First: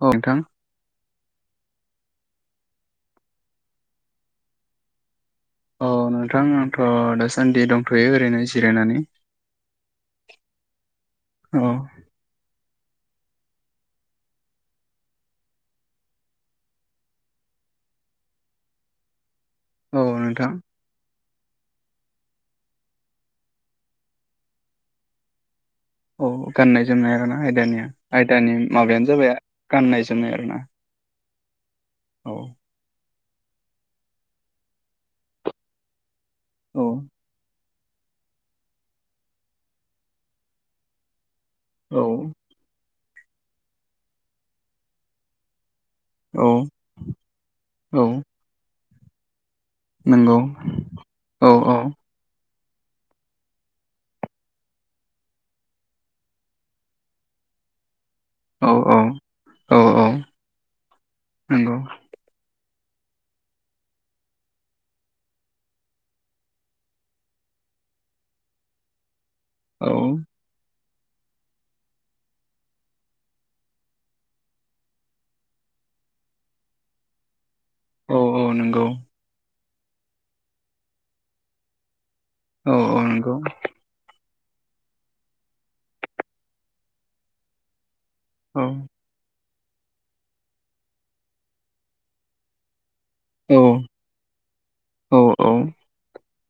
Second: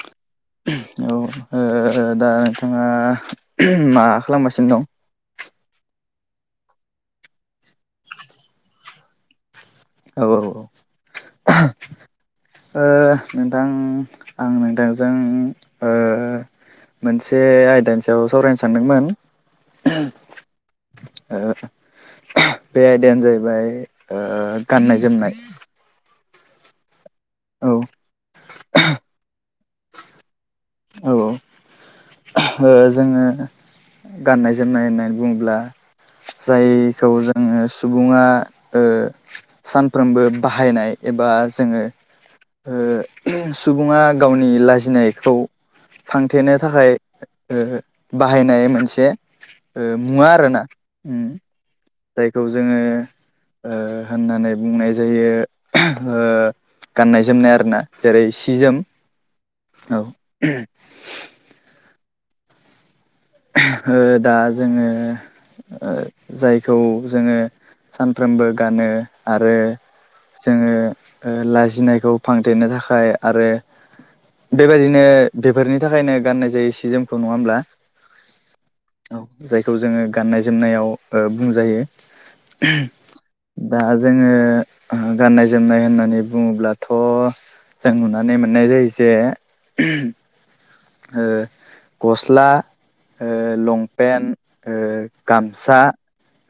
औ नोंथां औ ओ ओ दा नोंथाङा मा खालामगासिनो दं? अ नोंथां आंथ दासान्दि दंथ'यो ओरैनो जिरायनानै। औ औ औ ओ नोंथां आं नोंथांजों ओ मोनसे आयदानि सायाव सावरायनो सानदोंमोन। औ नोंथां। [unintelligible] बे आयदायानो जायैबाय गाननाय जोमनाय। औ गाननाय जोमनाय आरो ना औ आयदानिया आयदानि माबायानो जाबाय गाननाय जोमनाय आरो ना। औ ओ जोङो। गाननाय जोमनाय होननानै बुङोब्ला औ जायखौ जोङो। सुबुङा ओ सानफ्रोमबो बाहायनाय एबा जोङो औ ओ सुबुङा गावनि लाजिनायखौ औ फांथेनो थाखाय ओ औ बाहायनाय मोनसे ओ मुवा नंगौ आरो ना। औ औ जायखौ जोङो ओ होननानै बुंनाय जायो ओ गाननाय जोमनाय आरो ना। जेरै सि जोम औ नंगौ ओ दा जोङो ओ जायखौ जोङो। सानफ्रोमबो गानो आरो औ जोङो। ओ लाजिनायखौ फांथेनो थाखाय आरो बेबायदिनो बेफोरनि थाखायनो गाननाय जायो सि जोमखौ नङा होमब्ला? औ औ नोंगौ। खौ जोङो गाननाय जोमनायाव ओ बुंजायो औ औ नंगौ दा जोङो ओ गाननाय जोमनाय होननानै बुङोब्लाथ' जों नुनानै औ मोननाय जायो जे ओ गस्ला ओ औ लंपेन ओ औ औ गामसा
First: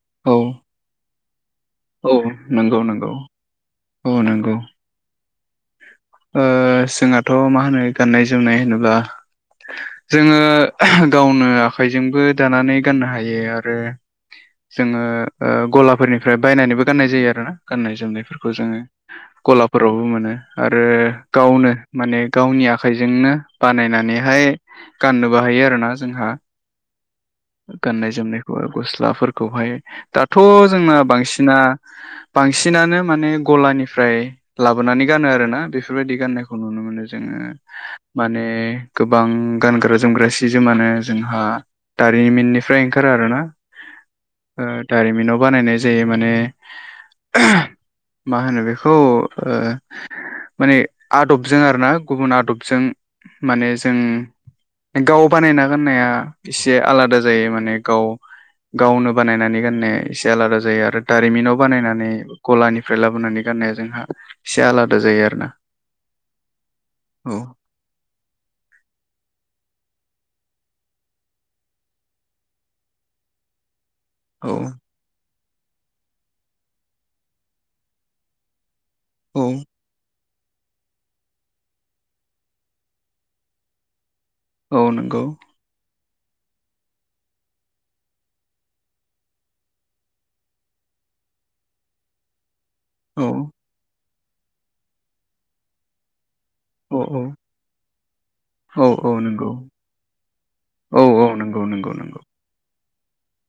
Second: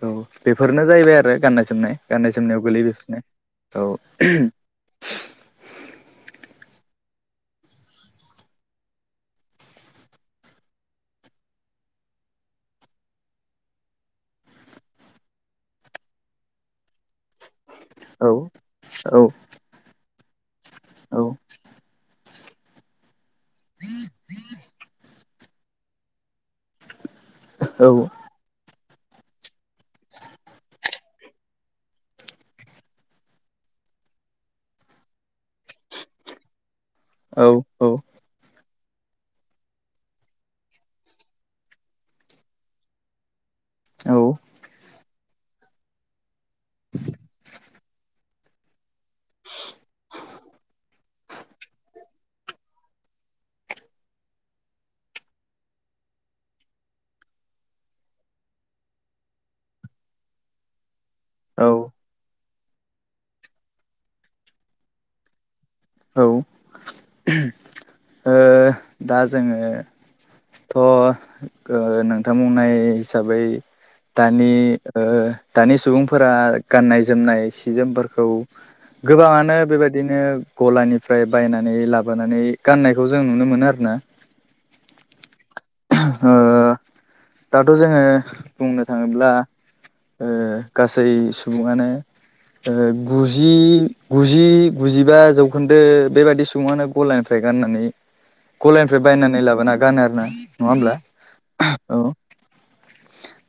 औ बेफोरनो जाहैबाय आरो गाननाय जोमनाय औ गाननाय जोमनायाव नोंगौ गोलैयो नोंगौ बेफोरनो औ नोंगौ। ओ जोंहाथ' मा होनो गाननाय जोमनाय होनोब्ला जोङो गावनो आखाइजोंबो दानानै गाननो हायो आरो। जोङो ओ गलाफोरनिफ्राय बायनानैबो गाननाय जायो आरोना गाननाय औ जोमनायफोरखौ जोङो औ गलाफोरावबो मोनो। आरो औ गावनो माने गावनि आखाइजोंनो बानायनानैहाय गाननोबोहाय यो आरोना जोंहा। औ गाननाय जोमनाय खौ गस्लाफोरखौहाय दाथ' जोंना बांसिना बांसिनानो माने गला निफ्राय लाबोनानै गानो आरोना बेफोरबायदि गाननायखौ नुनो मोनो। जोङो औ माने गोबां गानग्रा जोमग्रा सि जोमानो जोंहा दारिमिननिफ्राय ओंखारो आरोना ओ दारिमिनाव बानायनाय जायो माने। मा होनो बेखौ ओ माने आदबजों आरोना गुबुन आदबजों माने जों गाव बानायना गाननाया एसे आलादा जायो माने गाव गावनो बानायनानै गाननाया एसे आलादा जायो आरो। दारिमिनाव औ बानायनानै गलानिफ्राय लाबोनानै गाननाया जोंहा एसे आलादा जायो आरोना। औ ओ औ दा जोङो थ' गो नोंथां बुंननाय हिसाबै दानि औ ओ दानि सुबुंफोरा गाननाय जोमनाय सि जोमफोरखौ औ गोबाङानो बेबायदिनो गलानिफ्राय बायनानै लाबोनानै गाननायखौ जों नुनो मोनो आरोना। औ नोंगौ। ओ दाथ' जोङो बुंनो थाङोब्ला ओ गासै सुबुङानो ओ औ गुजि गुजि गुजिबा जौखोन्दो बेबादि सुबुङानो औ औ गलानिफ्राय गाननानै औ गलानिफ्राय औ बायनानै नंगौ लाबोना गानो आरोना होमब्ला औ औ नंगौ नंगौ औ नंगौ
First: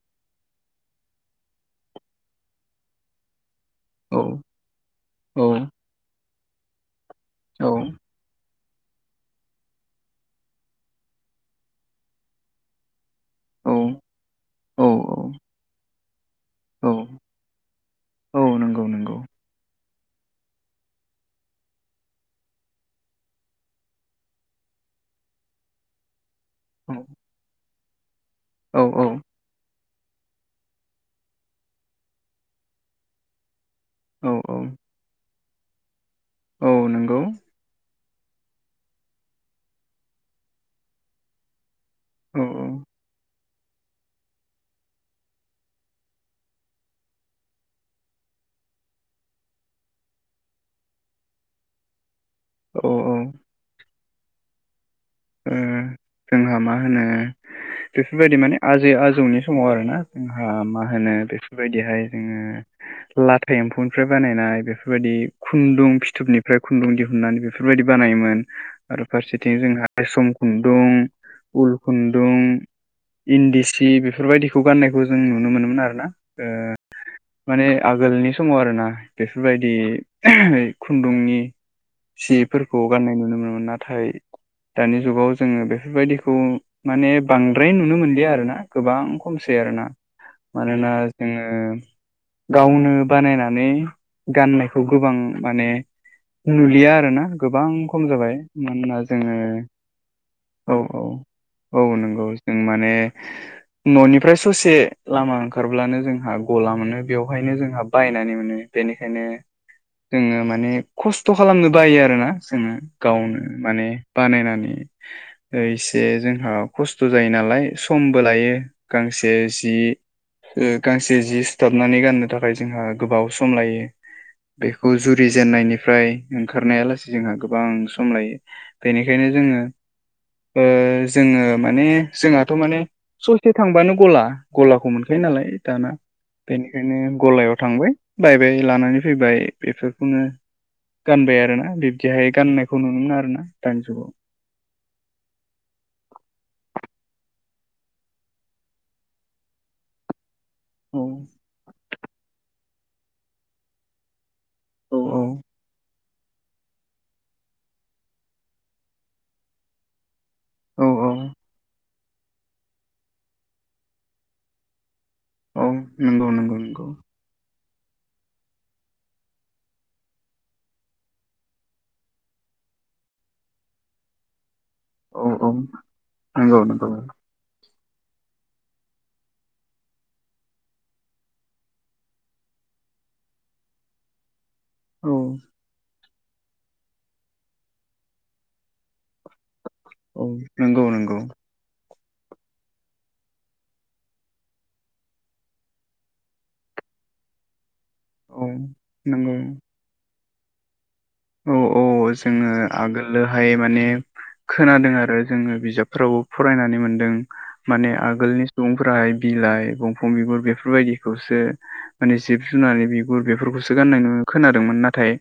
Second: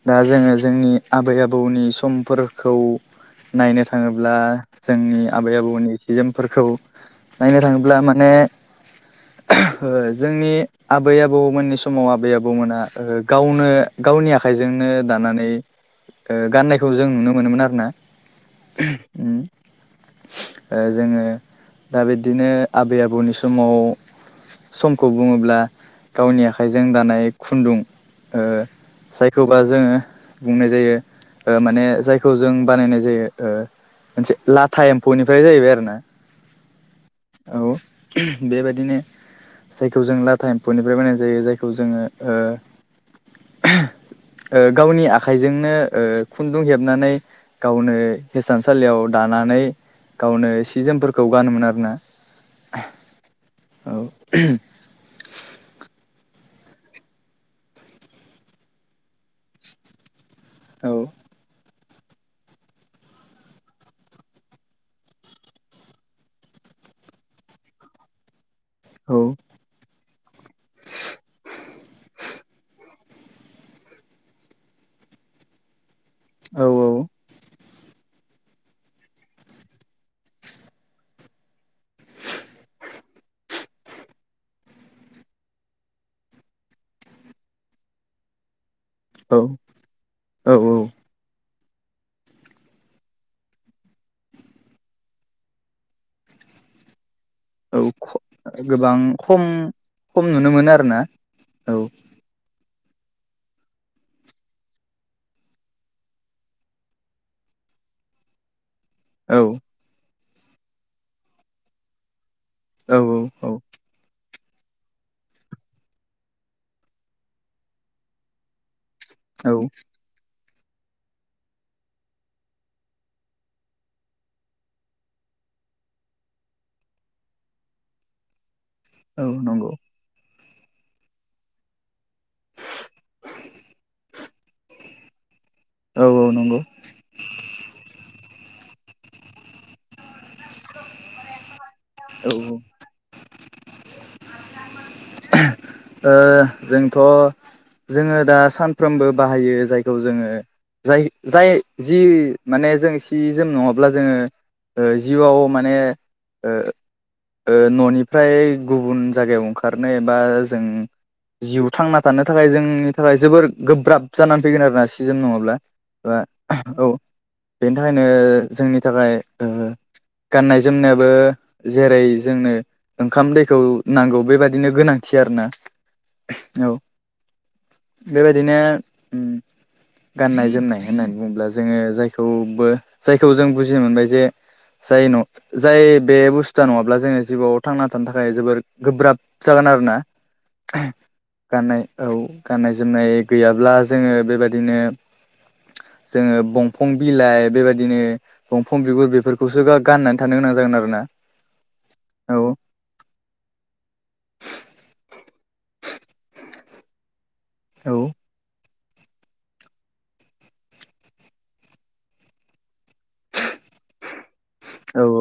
दा जोङो जोंनि आबै आबौनि समफोरखौ नायनो औ थाङोब्ला जोंनि औ आबै आबौनि सि जोमफोरखौ नायनो औ थाङोब्ला माने जोंनि आबै आबौमोननि समाव आबै आबौमोना ओ गावनो औ गावनि आखाइजोंनो औ दानानै ओ गाननायखौ औ जों नुनो मोनोमोन आरो ना। औ नंगौ नंगौ ओ जोङो दा बिदिनो आबै आबौनि समाव समखौ बुङोब्ला गावनि आखाइजों औ दानाय खुन्दुं ओ औ औ जाय अब्रा जोङो बुंनाय जायो ओ माने जायखौ जों बानायनाय जायो ओ औ मोनसे लाथा औ एम्फौनिफ्राय जाहैबाय आरो ना औ नंगौ। बेबायदिनो जायखौ जों लाथा एम्फौनिफ्राय बनानाय जायो जायखौ जोङो ओ औ ओ गावनि आखाइजोंनो ओ खुन्दुं हेबनानै गावनो हिसानसालियाव दानानै गावनो सि जोमफोरखौ गानोमोन आरोना औ औ औ उम जोंहा मा होनो बेफोरबायदि माने आजै आजौनि समाव आरो ना। ओंहा मा होनो बेफोरबायदिहाय जोङो लाथा एम्फौनिफ्राय बानायनाय बेफोरबायदि खुन्दुं फिथोबनिफ्राय खुन्दुं दिहुननानै बेफोरबायदिबो बानायोन आरो औ फारसेथिं जोंहा रेसम खुन्दुं उल खुन्दुं इन्दि सि बेफोरबायदिखौ गाननायखौ जों नुनो मोनोमोन आरोना ओ औ माने आगोलनि समाव आरोना बेफोरबायदि ओइ खुन्दुंनि सिफोरखौ गाननाय नुनो मोनोमोन नाथाय दानि जुगाव जोङो बेफोरबायदिखौ माने बांद्राय नुनो मोनलिया आरोना। गोबां खमसै औ आरोना औ मानोना जोङो गावनो बानायनानै गाननायखौ गोबां माने नुलिया आरो ना गोबां औ खम जाबाय मानोना गोबां जोङो खम खम नुनो मोनो औ आरोना औ औ। नंगौ जों माने न'निफ्राय ससे लामा ओंखारब्लानो जोंहा गला मोनो बेवहायनो जोंहा बायनानै मोनो। बेनिखायनो औ जोङो माने खस्थ' खालामनो बायो आरो ना। जोङो औ गावनो औ माने बानायनानै ओ एसे जोंहा खस्थ' जायो नालाय समबो लायो गांसे औ जि ओ गांसे जि सुथाबनानै गाननो थाखाय जोंहा गोबाव सम लायो। बेखौ जुरि जेननायनिफ्राय ओंखारनाया लासेै जोंहा गोबां सम लायो। बेनिखायनो औ जोङो नंगौ ओ जोङो माने जोंहाथ' माने ससे थांबानो गला गलाखौ मोनखायो नालाय दाना। औ औ नंगौ औ बेनिखायनो गलायाव थांबाय बायबाय लानानै फैबाय बेफोरखौनो गानबाय आरोना। बिब्दिहाय औ ओ गाननायखौ नुनो मोनो आरोना दानि जुगाव। ओ जोंथ' जोङो दा सानफ्रोमबो बाहायो जायखौ जोङो औ जाय जाय जि माने जों सि जोम नङाब्ला जोङो ओ औ जिउआव माने ओ ओ न'निफ्राय गुबुन जायगायाव ओंखारनो एबा जों औ औ जिउ थांना थानो थाखाय जोंनि थाखाय जोबोर गोब्राब जानानै फैगोन आरो ना सि सि जोम नङाब्ला औ नंगौ नंगौ नंगौ औ। बेनि थाखायनो जोंनि थाखाय ओ गाननाय जोमनायाबो जेरै जोंनो ओंखाम दैखौ नांगौ बेबायदि बिदिनो गोनांथि औ आरोना औ नंगौ औ। नंगौ बेबायदिनो उम गाननाय जोमनाय होननानै बुङोब्ला जोङो जायखौबो जायखौ जों बुजिनो मोनबाय जे जाय औ न जाय बे बुस्थुआ नङाब्ला जोङो जिउआव थांना थानो थाखाय जोबोर गोब्राब जागोन आरोना औ नंगौ नंगौ गाननाय औ गाननाय जोमनाय गैयाब्ला जोङो बेबाददिनो जोङो बंफं बिलाइ बेबायदि बिदिनो औ बंफं बिगुर नंगौ बेफोरखौसो गा-गाननानै थानो गोनां जागोन आरो ना। औ औ जोङो आगोलोहाय माने खोनादों आरो जोङो बिजाबफोरावबो फरायनानै मोनदों माने औ आगोलनि सुबुं फ्राइ बिलाइ बंफं बिगुर बेफोरबायदिखौसो माने जिब जुनारनि बिगुरफो गुर बेफोरखौसो गाननाय खोनादोंमोन औ नाथाय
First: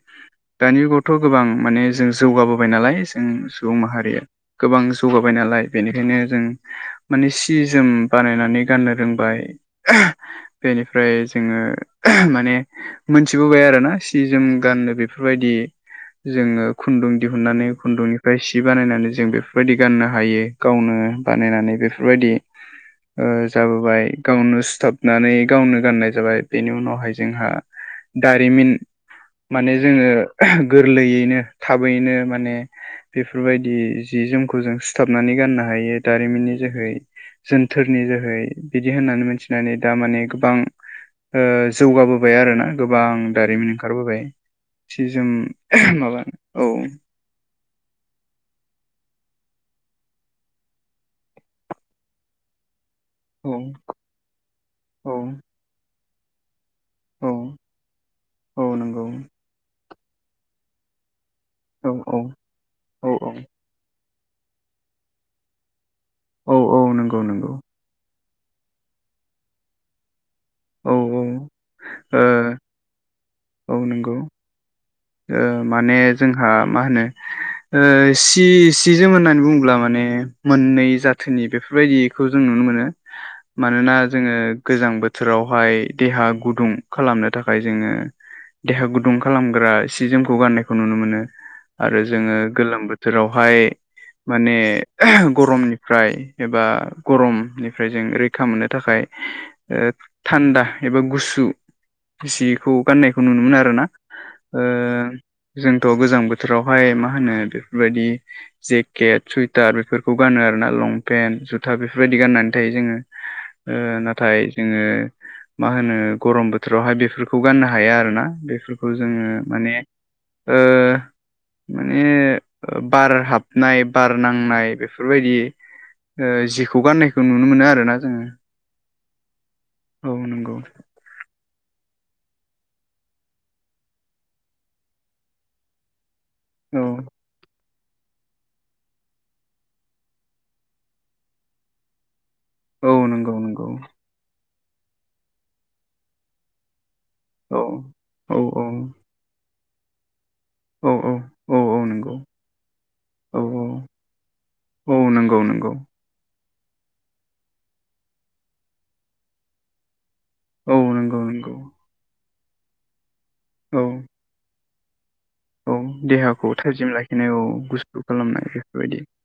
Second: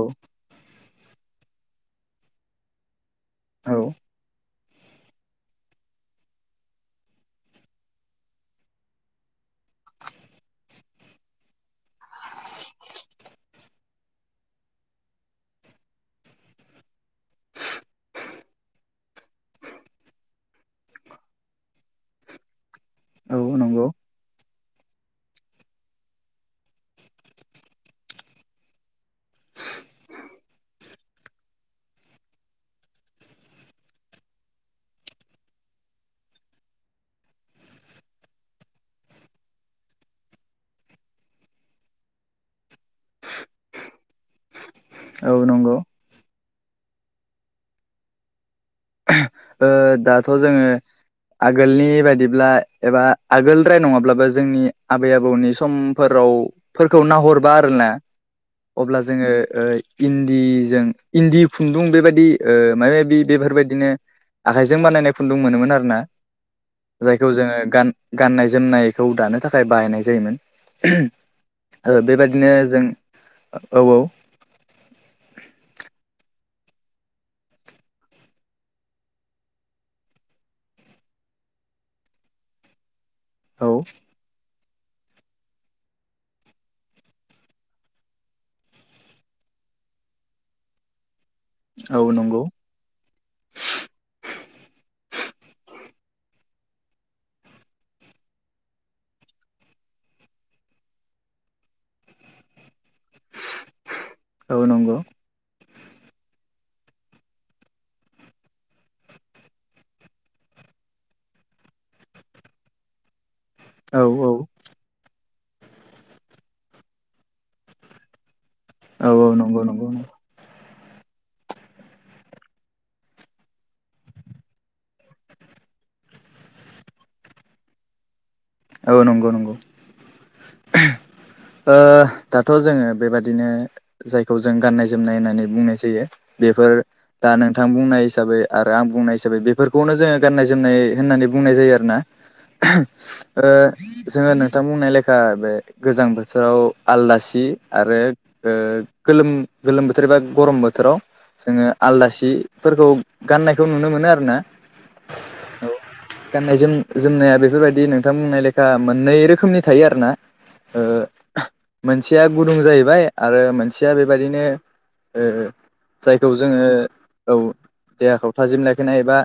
दानि जुगावथ' गोबां माने जों जौगाबोबाय नालाय जों सुबुं औ माहारिया गोबां जौगाबाय नालाय बेनिखायनो जों माने सि जोम बानायनानै गाननो रोंबाय । बेनिफ्राय जोङो माने मोनथिबोबाय आरोना सि -जोम गाननो बेफोरबायदि जोङो खुन्दुं दिहुननानै खुन्दुंनिफ्राय सि बानायनानै जों बेफोरबायदि गाननो हायो गावनो बानायनानै बेफोरबायदि [inaudible] ओ नंगौ जाबोबाय गावनो सिुथाबनानै गावनो गाननाय जाबाय बेनि उनावहाय जोंहा दारिमिन माने जोङो गोरलैयैनो थाबैनो माने बेफोरबायदि जि जोमखौ जों सुथाबनानै गाननो हायो दारिमिननि जोहै । जोनथोरनि जोहै बिदि होननानै मिथिनानै दा माने गोबां ओ जौगाबोबाय आरो ना गोबां दारिमिन ओंखारबोबाय सि जोम औ नंगौ माबा औ ओ दाथ' जोङो आगोलनि बायदिब्ला एबा औ आगोल द्राय नङाब्लाबो जोंनि आबै औ आबौनि समफोराव फोरखौ औ नाहरबा आरोना औ अब्ला नंगौ जोङो ओ इन्दिजों इन्दि खुन्दुं औ बेबायदि ओ माने औ बि बेफोरबायदि आखाइजों बानायनाय फुन्दुं मोनोमोन आरोना औ औ नंगौ जायखौ नंगौ जोङो गान गाननाय जोमनायखौ दानो थाखाय बाहायनाय जायोमोन औ औ ओ बेबादिनो जों औ औ ओ माने जोंहा मा होनो ओ सि सि जोम होननानै बुङोब्ला माने मोननै जाथोनि बेफोरबायदिखौ जोङो [inaudible] औ मानोना जोङो गोजां बोथोरावहाय देहा गुदुं खालामनो थाखाय जोङो देहा गुदुं खालामग्रा सि जोमखौ गाननायखौ नुनो मोनो। औ आरो औ जोङो नंगौ गोलोम बोथोरावहाय माने गरमनिफ्राय एबा गरमनिफ्राय जों रैखा मोननो थाखाय ओ थान्दा एबा गु सु सिखौ गाननायखौ नुनो मोनो आरो ना औ नंगौ। जोंथ' गोजां बोथोरावहाय मा होनो बेफोरबायदि जेकेट, सुइटार बेफोरखौ गानो आरो ना लंपेन जुथा बेफोरबायदि गाननानै थायो जोङो ओ औ औ नाथाय जोङो मा होनो गरम बोथोरावहाय बेफोरखौ गाननो हाया आरोना बे फोरखौ जोङो औ नंगौ माने नंगौ ओ माने बार हाबनाय बार नांनाय बेफोरबायदि ओ जिखौ गाननायखौ नुनो मोनो आरो ना जोङो औ नंगौ नंगौ। औ नंगौ। ओ दाथ' जोङो बेबादिनो जायखौ जों गाननाय जोमनाय होननानै बुंनाय जायो। बेफोर औ दा नों नोंथां बुंनाय हिसाबै आरो आं बुंनाय हिसाबै बेफोरखौनो जोङो गाननाय जोमनाय होननानै बुंनाय जायो आरोना औ नंगौ ओ नंगौ। जोङो नोंथां बुंनाय लेखा बे गोजां बोथोराव आलादा सि औ आरो औ ओ गोलोम गोलोम बोथोर बा गरम औ बोथोराव औ औ जोङो औ नंगौ आलदासिफोरखौ औ औ गाननायखौ नुनो मोनो आरोना औ नंगौ नंगौ। गाननाय जोम जोमनाया बेफोरबायदि नोंथां बुंनाय लेखा मोननै रोखोमनि थायो आरो ना औ नंगौ नंगौ। मोनसेया गुदुं जाहैबाय आरो औ मोनसेया बेबायदिनो ओ औ जायखौ देहाखौ जोङो थाजिम लाखिनाय औ गुसु देहाखौ खालामनाय थाजिम लाखिनाय बेफोरबायदि एबा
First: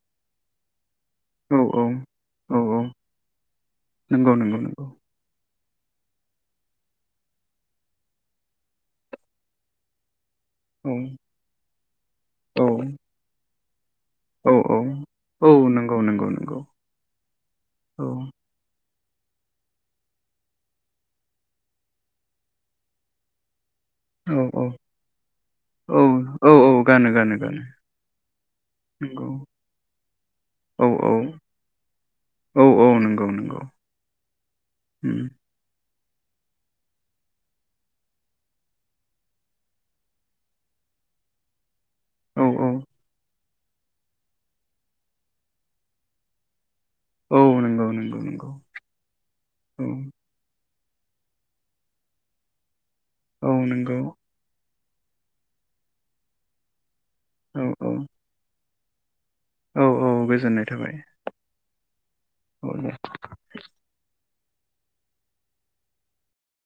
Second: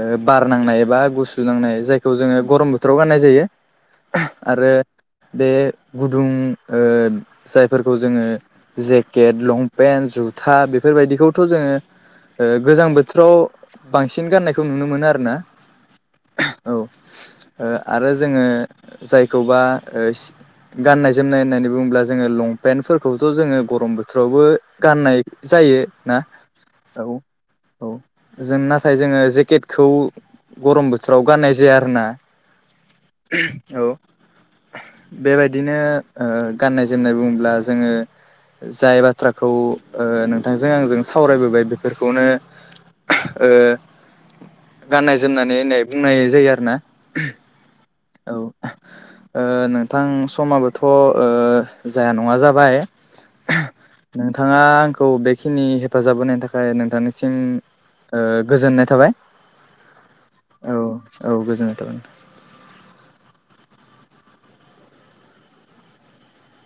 ओ बार नांनाय एबा गुसु औ नांनाय औ जायखौ जोङो औ गरम बो औ थोराव गाननाय जायो नंगौ नंगौ आरो नंगौ बे गुदुं ओ जायफोरखौ जोङो जेकेट, लंपेन्ट, जु था औ बेफोरबायदिखौथ' जोङो ओ औ गोजां बोथोराव बांसिन औ गाननायखौ औ नुनो मोनो आरो ना औ नंगौ नंगौ नंगौ औ ओ औ आरो जोङो जायखौबा ओ गाननाय जोमनाय होननानै बुङोब्ला जोङो लंपेन्टफोरखौथ' जोङो ग रम औ बोथोरावबो औ गाननाय जायो औ ना औ औ गानो गानो गानो। औ जों नाथाय जोङो नंगौ जेकेटखौ औ गरम औ बोथोराव गाननाय जाया आरोना औ औ नंगौ नंगौ औ उम, बेबायदिनो ओ ओ गाननाय जोमनाय बुङोब्ला जोङो जाय बाथ्राखौ ओ नोंथांजों आंजों सावरायबोबाय बेफोर बेखौनो‌ औ औ ओ गाननाय जोमनानै होननाय बुंनाय जायो आरो ना। नंगौ नंगौ औ नंगौ ओ औ नोंथां समाबो थ' ओ जाया नङा जाबाय औ नंगौ नोंथाङा आं खौ बेखिनि हेफाजाब होनायनि थाखाय नोंथांनिसिम औ औ ओ गोजोननाय थाबाय। औ औ गोजोननाय औ थाबाय औ गोजोन औ दे।